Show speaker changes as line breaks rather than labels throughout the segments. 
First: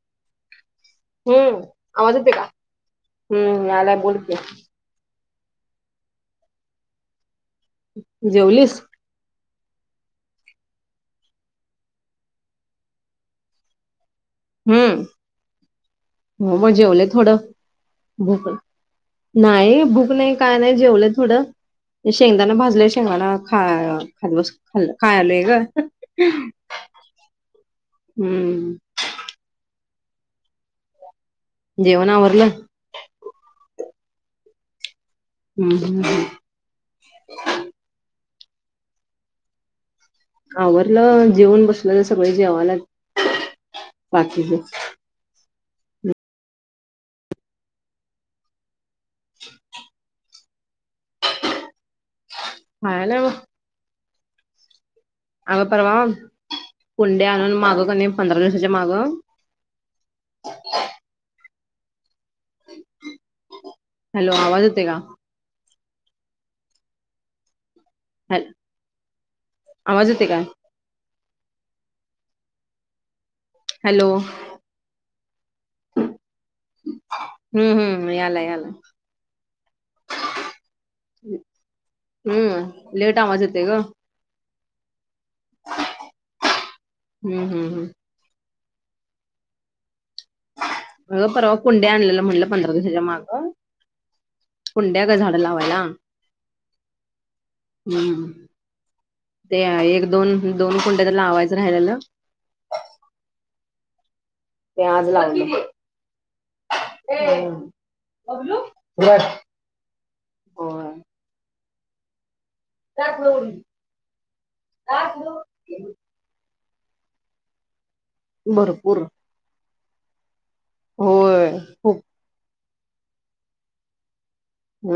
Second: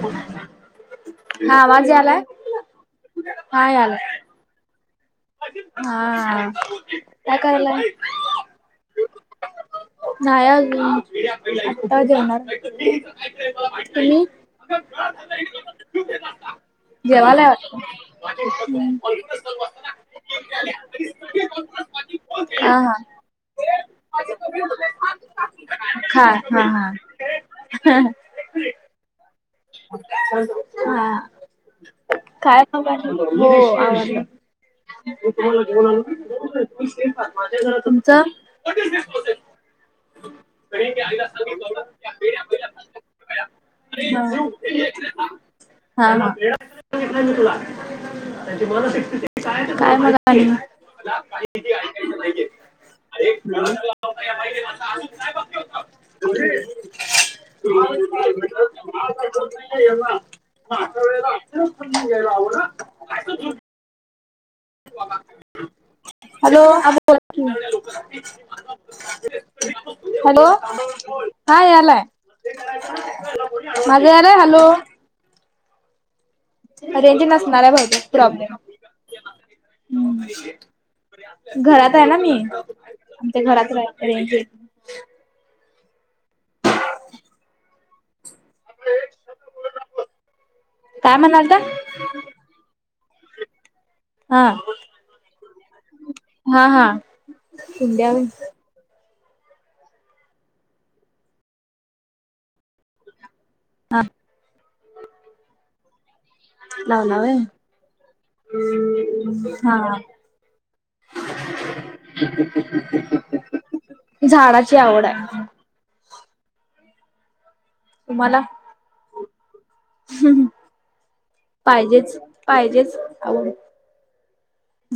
कुणाचा.
हम्म, आवाज येते का
हा
हम्म, आलाय बोल
यालाय
की,
हा, काय करायला.
जेवलीस.
नाही अजून आता जेवणार तुम्ही.
हम्म, हो मग जेवले थोडं
जेवायलाय
भूक नाही
वाटतं
नाही भूक नाही. काय नाही जेवलंय थोडं. शेंगदाणा
हा
भाजलेय शेंगदाना
हा हा
खात बस खाल् खायलय ग.
हा हा,
हम्म,
हा,
जेवण आवरल,
काय हो,
हम्म हम्म, हम्म.
आवरल. तुमच,
आवरलं जेवण बसलुय सगळे जेवायला बाकीच.
हा हा, काय मग
खायला बघ
अजून. [inaudible]
अगं परवा कुंडया आणून मागं क नाही पंधरा दिवसाच्या मागं
तेव्हा [unintelligible]
हॅलो आवाज येतो का?
हॅलो
हॅल आवाज
[unintelligible]
येतोय काय?
हॅलो हा यालाय
हॅलो
माझा यालाय हॅलो? रेंज नसणार
हम्म
आहे
हम्म
बहुतेक
यालाय
प्रॉब्लेम
यालाय
आहे. हा घरात आहे ना मी
हम्म लेट आवाज येतोय
घरात
ग
रा रेंज येत नाही.
हम्म हम्म हम्म
काय
अग परवा
म्हणालता
कुडया आणलेलं म्हनलं पंधरा दिवसाच्या मागं
हा
कुंड्या ग झाड लावायला.
हा हा कुंड्या
हम्म ते एक दोन दोन कुंड्या तर लावायचं राहिल्याल.
हा
ते आज लावलो
लावला व्हय
बघ
हा झाडाची आवड आहे. तुम्हाला?
भरपूर होय खूप
पाहिजेच पाहिजेच आवड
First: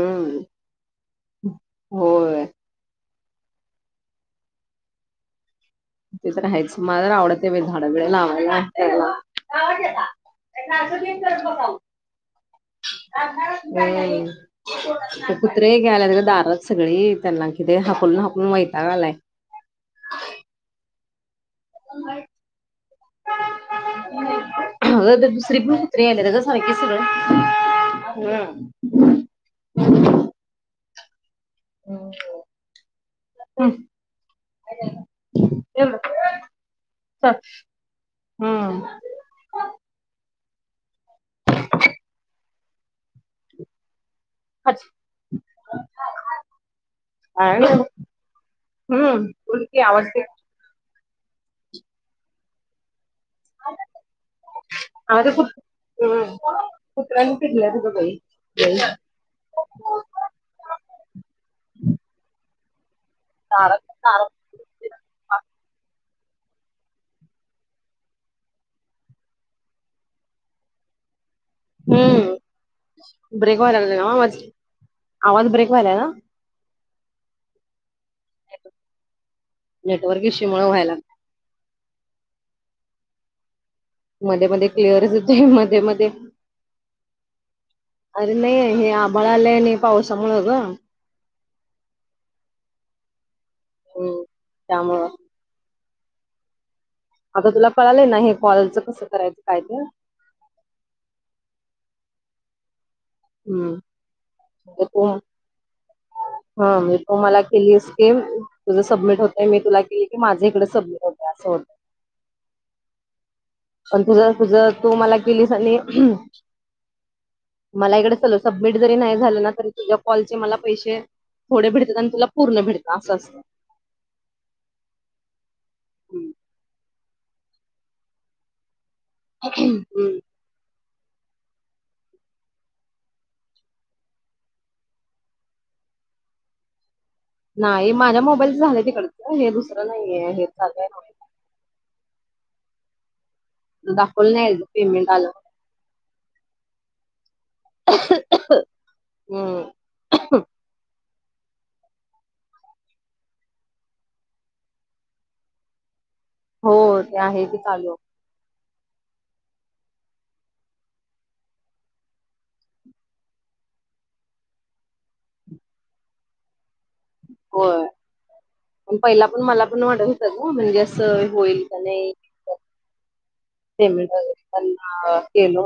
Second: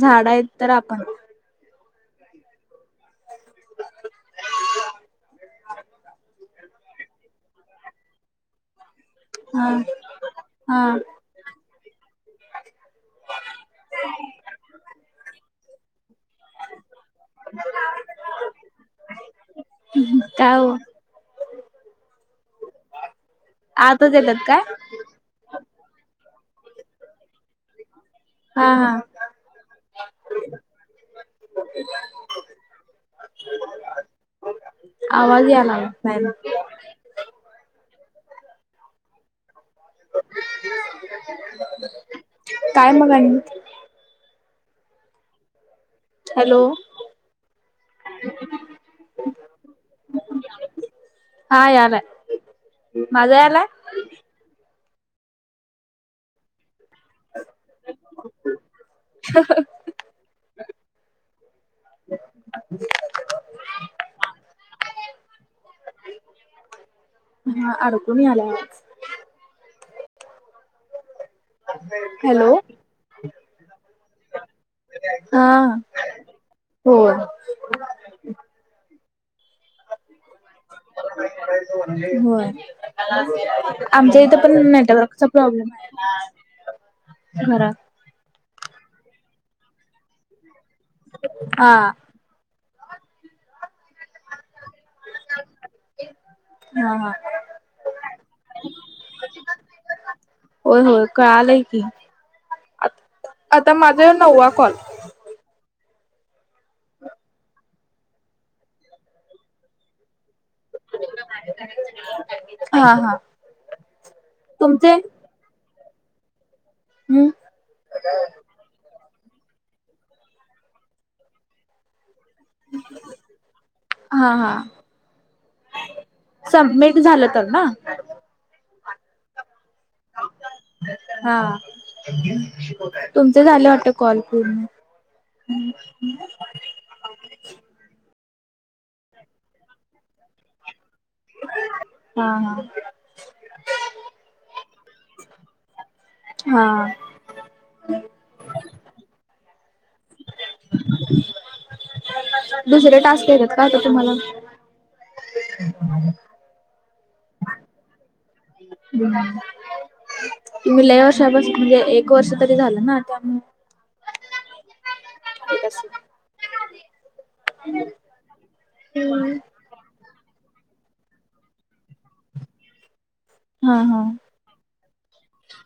झाड आहेत तर आपण
होय हम्म ते तर आहेच मला आवडतं नाही बाई झाड बिड लावायला करायला.
हा हा
[unintelligible] हम्म ते कुञ एक यायला लागलीत दारात सगळी त्यांना की ते हाकलून हाकलून वैताग आलाय.
का ओ? आताच येतात काय?
अग दुसरी पण कुत्रे येतात ग सारखे सारखे
हा हा
[unintelligible]
आवाज यायला लागला बाहेरून
चल हम्म
काय मग आणि? हॅलो
[unintelligible] काही नाही [inaudible]
हा यायला माझा यालाय?
आवाज येतोय कुत्र्यांवर चिडल्या ग बाई [unintelligible]
[inaudible] [unintelligible]
तार तार [inaudible]
हा, अडकून यायलाय आवाज.
हम्म
हॅलो, ! !
ब्रेक व लागला आवाज माझ
हा होय.
नेटवर्क इश्यू, मूळ व्हाय लागलय
होय. आमच्या इथे
मध्ये
पण
मध्ये क्लिअरच
नेटवर्क च
येतोय
प्रॉब्लेम
मध्ये मध्ये
आहे. घरात
अरे, नाही हे आभाळ आलंय नाही. पावसा मूळ ग
आ,?
हम्म, ! त्यामूळ
हा,
आता तुला कळालंय ना हे, कॉलच कसं करायचं काय ते.
होय होय, कळालंय की आता
हम्म
माझा नववा कॉल?
हम, तुमाला केली स्कीम तुझ सबमिट होतेय मी तुला केली. तुम्हाला जीकडे सबमिट होत असं होत.
हा हा.
पण तुझ तुझ
तुमचे?
तू. मला केलीस आणि,
हम्म.
मला इकडे सल सबमिट जरी नाही. झालं ना तरी तुझ्या कॉलचे मला पैसे, थोडे भेटतात आणि तुला पूर्ण भेटतात असं असतं.
हा हा, सबमिट झालं तर ना
हम्!
हा, तुमच झालं वाटत कॉल पूर्ण हम् ह्?
नाही. माझ्या मोबाईलच झालाय तिकडच हे दुसरं नाहीये हे चालंय.
हा हा!
तु दाखवल नाही पेमेंट आलं.
हा?
हम्म.
म्हणजे दुसरे टास्क केले का, आता तुम्हाला हम
हो, ते आहे कि चालू
ह, तुम्हीं लय वर्षापासुन म्हणजे, एक वर्ष तरी झालं ना आता त्यामुळ ठीक [inaudible]
व्यय? पण पहिला पण मला पण वाटत होत सगळ, म्हणजे असं होईल का नाही
हा हा.
पेमेंट, वेगैरे त्यां केल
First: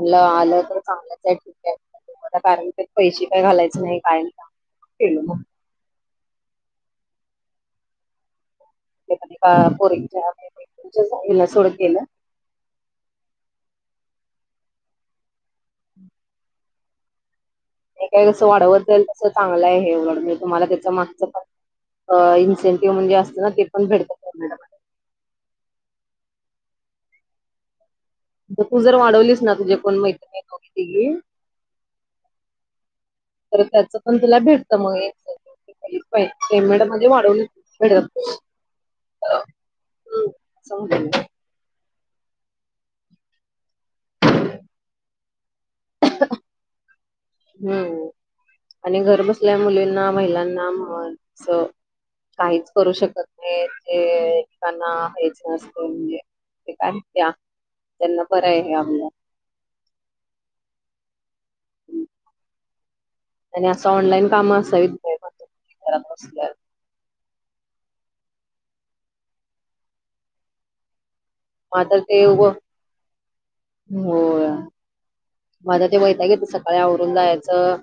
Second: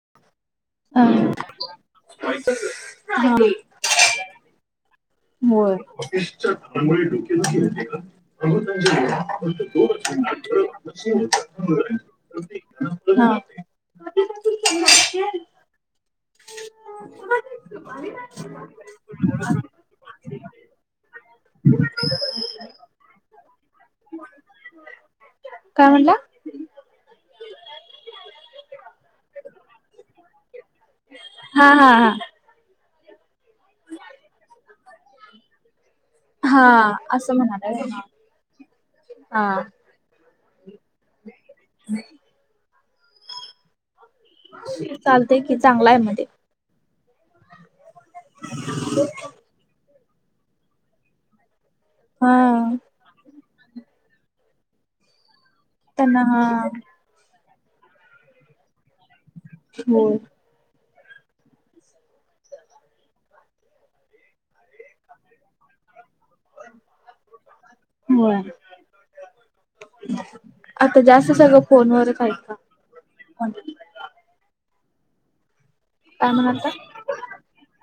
मग आलं तर चांगल, त्या ठिकानी कारण ते पैसे काय
हा.
घालायच नाही. कारण का के
होय,
ते पण एका पोरीच्या हिला सोड केलं
हा. [inaudible]
हे काय कस वाढवत नाही. तसं चांगलंय हे उलट तुम्हाला त्याच्या मागच पण इन्सेंटिव्ह म्हणजे असत ना. ते पण भेटत मॅडम.
काय म्हटला,
तू जर वाढवलीस ना, तुझे कोण मैत्रीणी दोघी तिघी
हा हा हा.
तर त्याचं पण तुला भेटतं मग इन्कम. [unintelligible]
हा
पेमेंट मध्ये
असं
वाढवून
म्हणालाय
मिळेल
होय.
आ [unintelligible]
हा
हम, जाउदे
[unintelligible] मावशी चाल ते कि चांगला आहे मग ते
हम्म, आणि घर बसल्या मुलींना महिलांना अ अस
हा
काहीच करू शकत हे जे कना हेच नसते.
त्याना
काय त्या, त्यांना बरं आहे आमला
होय.
आणि असं ऑनलाईन काम असावीत [unintelligible] घरात बसल्या
होय. आता जास्त सगळं
मात्र
फोनवरच
ते
आहेत
उघं,
का?
होय. माझं ते वैताग
काय
येतो.
म्हणालता?
सकाळी आवरून जायचं.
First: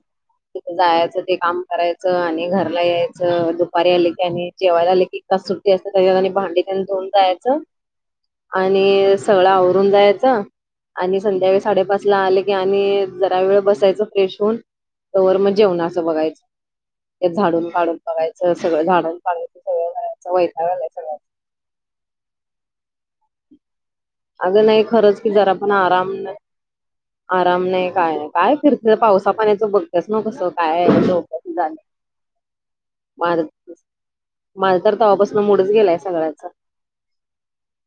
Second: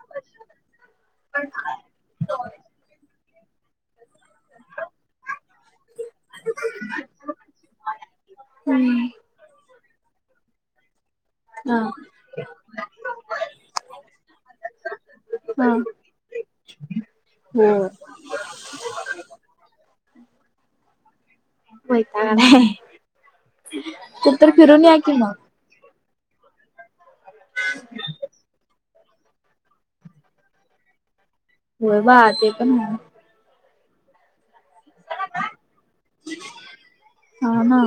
तिथ जायाचं ते काम करायचं आणि घरला यायचं. दुपारी आली की आणि जेवायला आले की तास सुट्टी आहेत संगळ्याजनी भांडी त्यान धुऊून जायचं
हम्म.
आणि सगळं आवरून जायचं. आणि संध्याकाळी
हा.
साडेपाच ला आले की आणि जरा वेळ बसायचं फ्रेश होऊन, तवर मग
हा.
जेवणाचं बघायचं. ते
हो
झाडून काडून बघायचं, सगळं झाडाला पाणी सगळं करायचं, वैताग आला सगळा
वैताग आला आहे. कुठ तर
अगं नाही
फिरून या कि
खरंच की
मग
जरा पण आराम नाय, आराम नाही काय नाही काय फिर पावसा पाण्याचं बघतेस ना कसं काय आहे. [unintelligible]
होय बा, ते पण आहे.
[unintelligible] माझ त तव्हापासून मुडच गेलाय. सगळ्याचा.
हा ना,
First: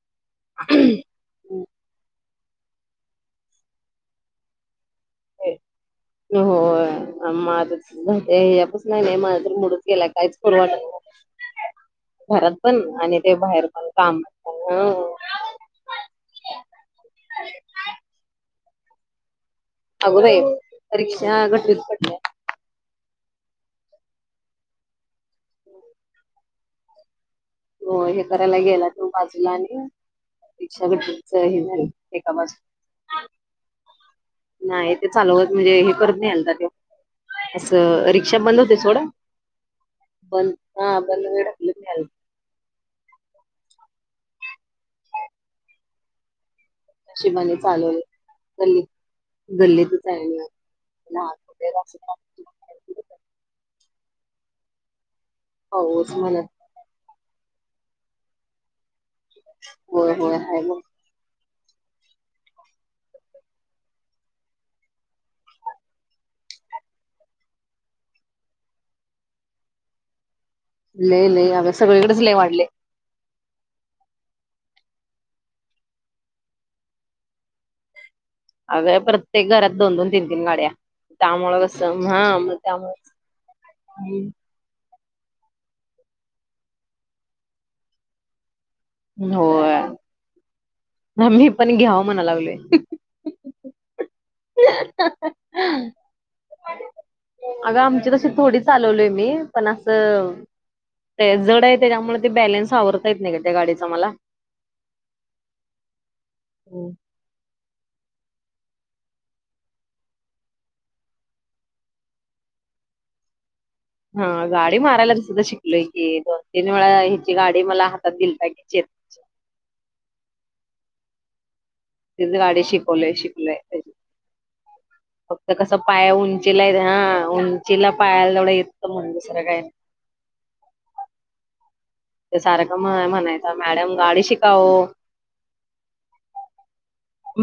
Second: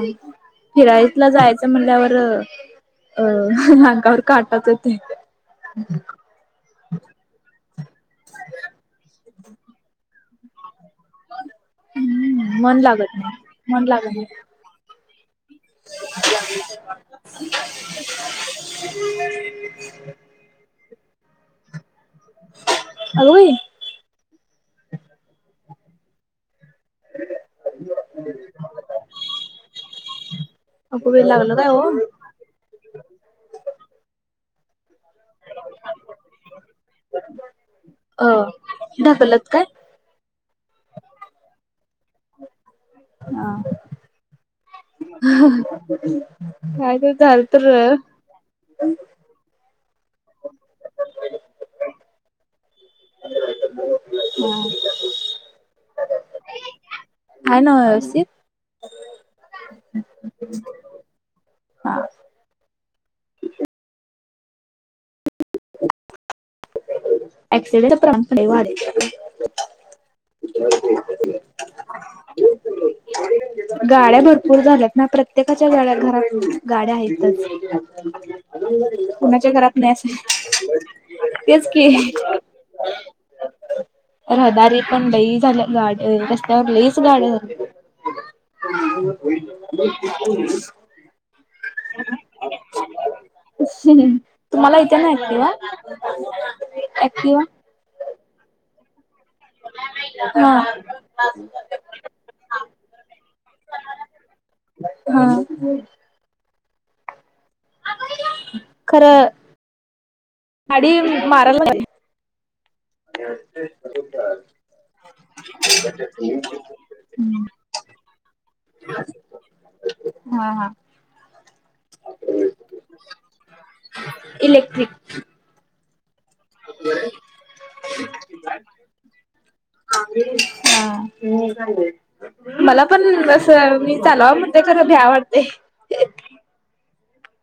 फिर आय जायचं म्हणल्यावर अंगावर काटाच येतो.
ते-
[unintelligible]
होय. माझच जाऊदे यापासंन आहेने माझं मुडच गेला काहीच करू वाटत नाय. घरात
हम्म मन
पण
लागत
आणि ते बाहेर
नाही मन
पण
लागत
काम
नाही
अन्
[unintelligible]
अगं बाई! रीक्षा गटलीत पडल्या.
अगं बाई! [unintelligible]
हो हे कराला गेला तो बाजूला आणि रिक्षा [unintelligible] हे
अगं बाई लागलं काय
झाली.
हो
[unintelligible] नाही ते चालवत म्हणजे हे करत नाही आलता त्यो. असं, रिक्षा बंद होती सोड
अ ढकलत काय
बंद हा बंद वेळ [unintelligible]
आ,
शिमाले चाललं. गल्ली गल्लीतच आहे [unintelligible]
[unintelligible]
ऑगस्ट महिन्यात
काय नाय व्यवस्थित
होय होय आहे मग
हा ॲक्सिडेटचे प्रमाण लई वाढलंय
लई लई आग सगळीकडेच लई वाढले
गाड्या भरपूर झाल्यात ना प्रत्येकाच्या घरात गाड्या आहेतच
अगं प्रत्येक
कुणाच्या
घरात
नाही
दोन दोन तीन तीन
असं
गाड्या त्यामुळे
तेच
कसं
की
हा मग त्यामुळे
रहदारी पण लही झालं रस्त्यावर लहीच गाड्या होत्या [inaudible]
आम्ही पण घ्याव म्हणा लागलोय.
[inaudible]
[inaudible]
ऍक्टिव्हा
अगं आमची तशी थोडी चालवलोय मी पण असं
हा
ते जड आहे त्यामुळे ते बॅलेन्स आवरता येत नाही का मला
हा
हो.
खरं. गाडी मारायला ला [inaudible]
हा गाडी मारायला तर सुद्धा शिकलोय की दोन तीन वेळा ह्याची गाडी मला हातात दिल की
हा हा.
तिथ गाडी शिकवलेय शिकलेय.
इलेक्ट्रिक
फक्त कसं पाया उंचीला येत हा उंचीला पायाला जवढं येत म्हण दुसरं काय
हा
ते सारखं
मला
म्ह
पण अस
म्हणायचा मॅडम
मी
गाडी
चालवा
शिका
म्हणते
ओ.
खरं भ्या वाटते.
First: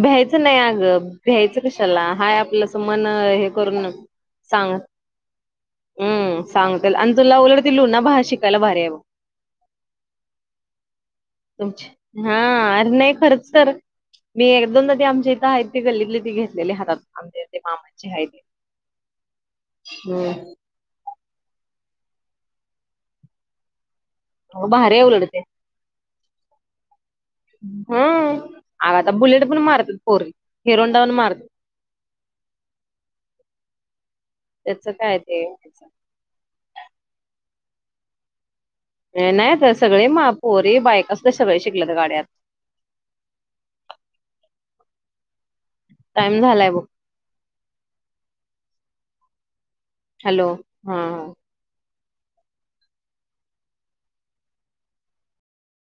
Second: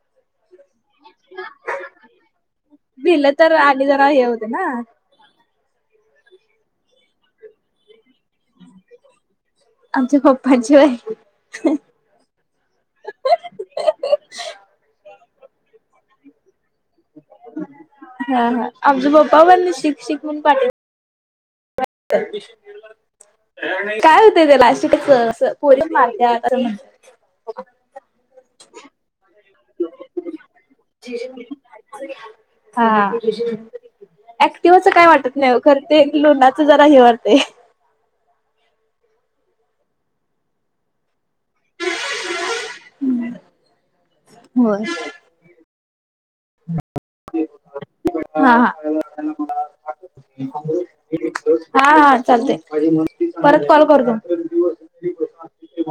भ्यायचं नाही अगं भ्यायचं कशाला हा आपलंस मन
भिलं
हे
तर आणि
करून
जरा हे होते ना
सांग. हम्म सांगते आणि तुला उलट ति लुना शिकायला भारी आहे बघ
आमच्या पप्पांची होय
तुमची हा अरे नाही खर्च तर मी एक दोनदा ती आमच्या इथं गल्लीतली ती घेतलेली हातात आमच्या ते मामाची आहे ती.
हा हा आमचे पप्पा पण शिक शिक म्हणून
हम्म
पाठ काय होतंय त्याला अशी
भारी आहे उलट ते
पोरी मारत असं म्हणत.
हम्म आ आता बुलेट पण मारतात पोरी हिरोंहोडा मारतात.
हा ऍक्टिवच
त्याच
काय वाटत
ते
नाही खर ते लुणाच जरा हे वाटताय.
नाही तर सगळे मा पोरी बाईका सगळे शिकले तर गाड्यात.
होय.
टाइम झालाय बघ.
हा हा.
हॅलो हा हा.
हा हा चालते परत कॉल करतो.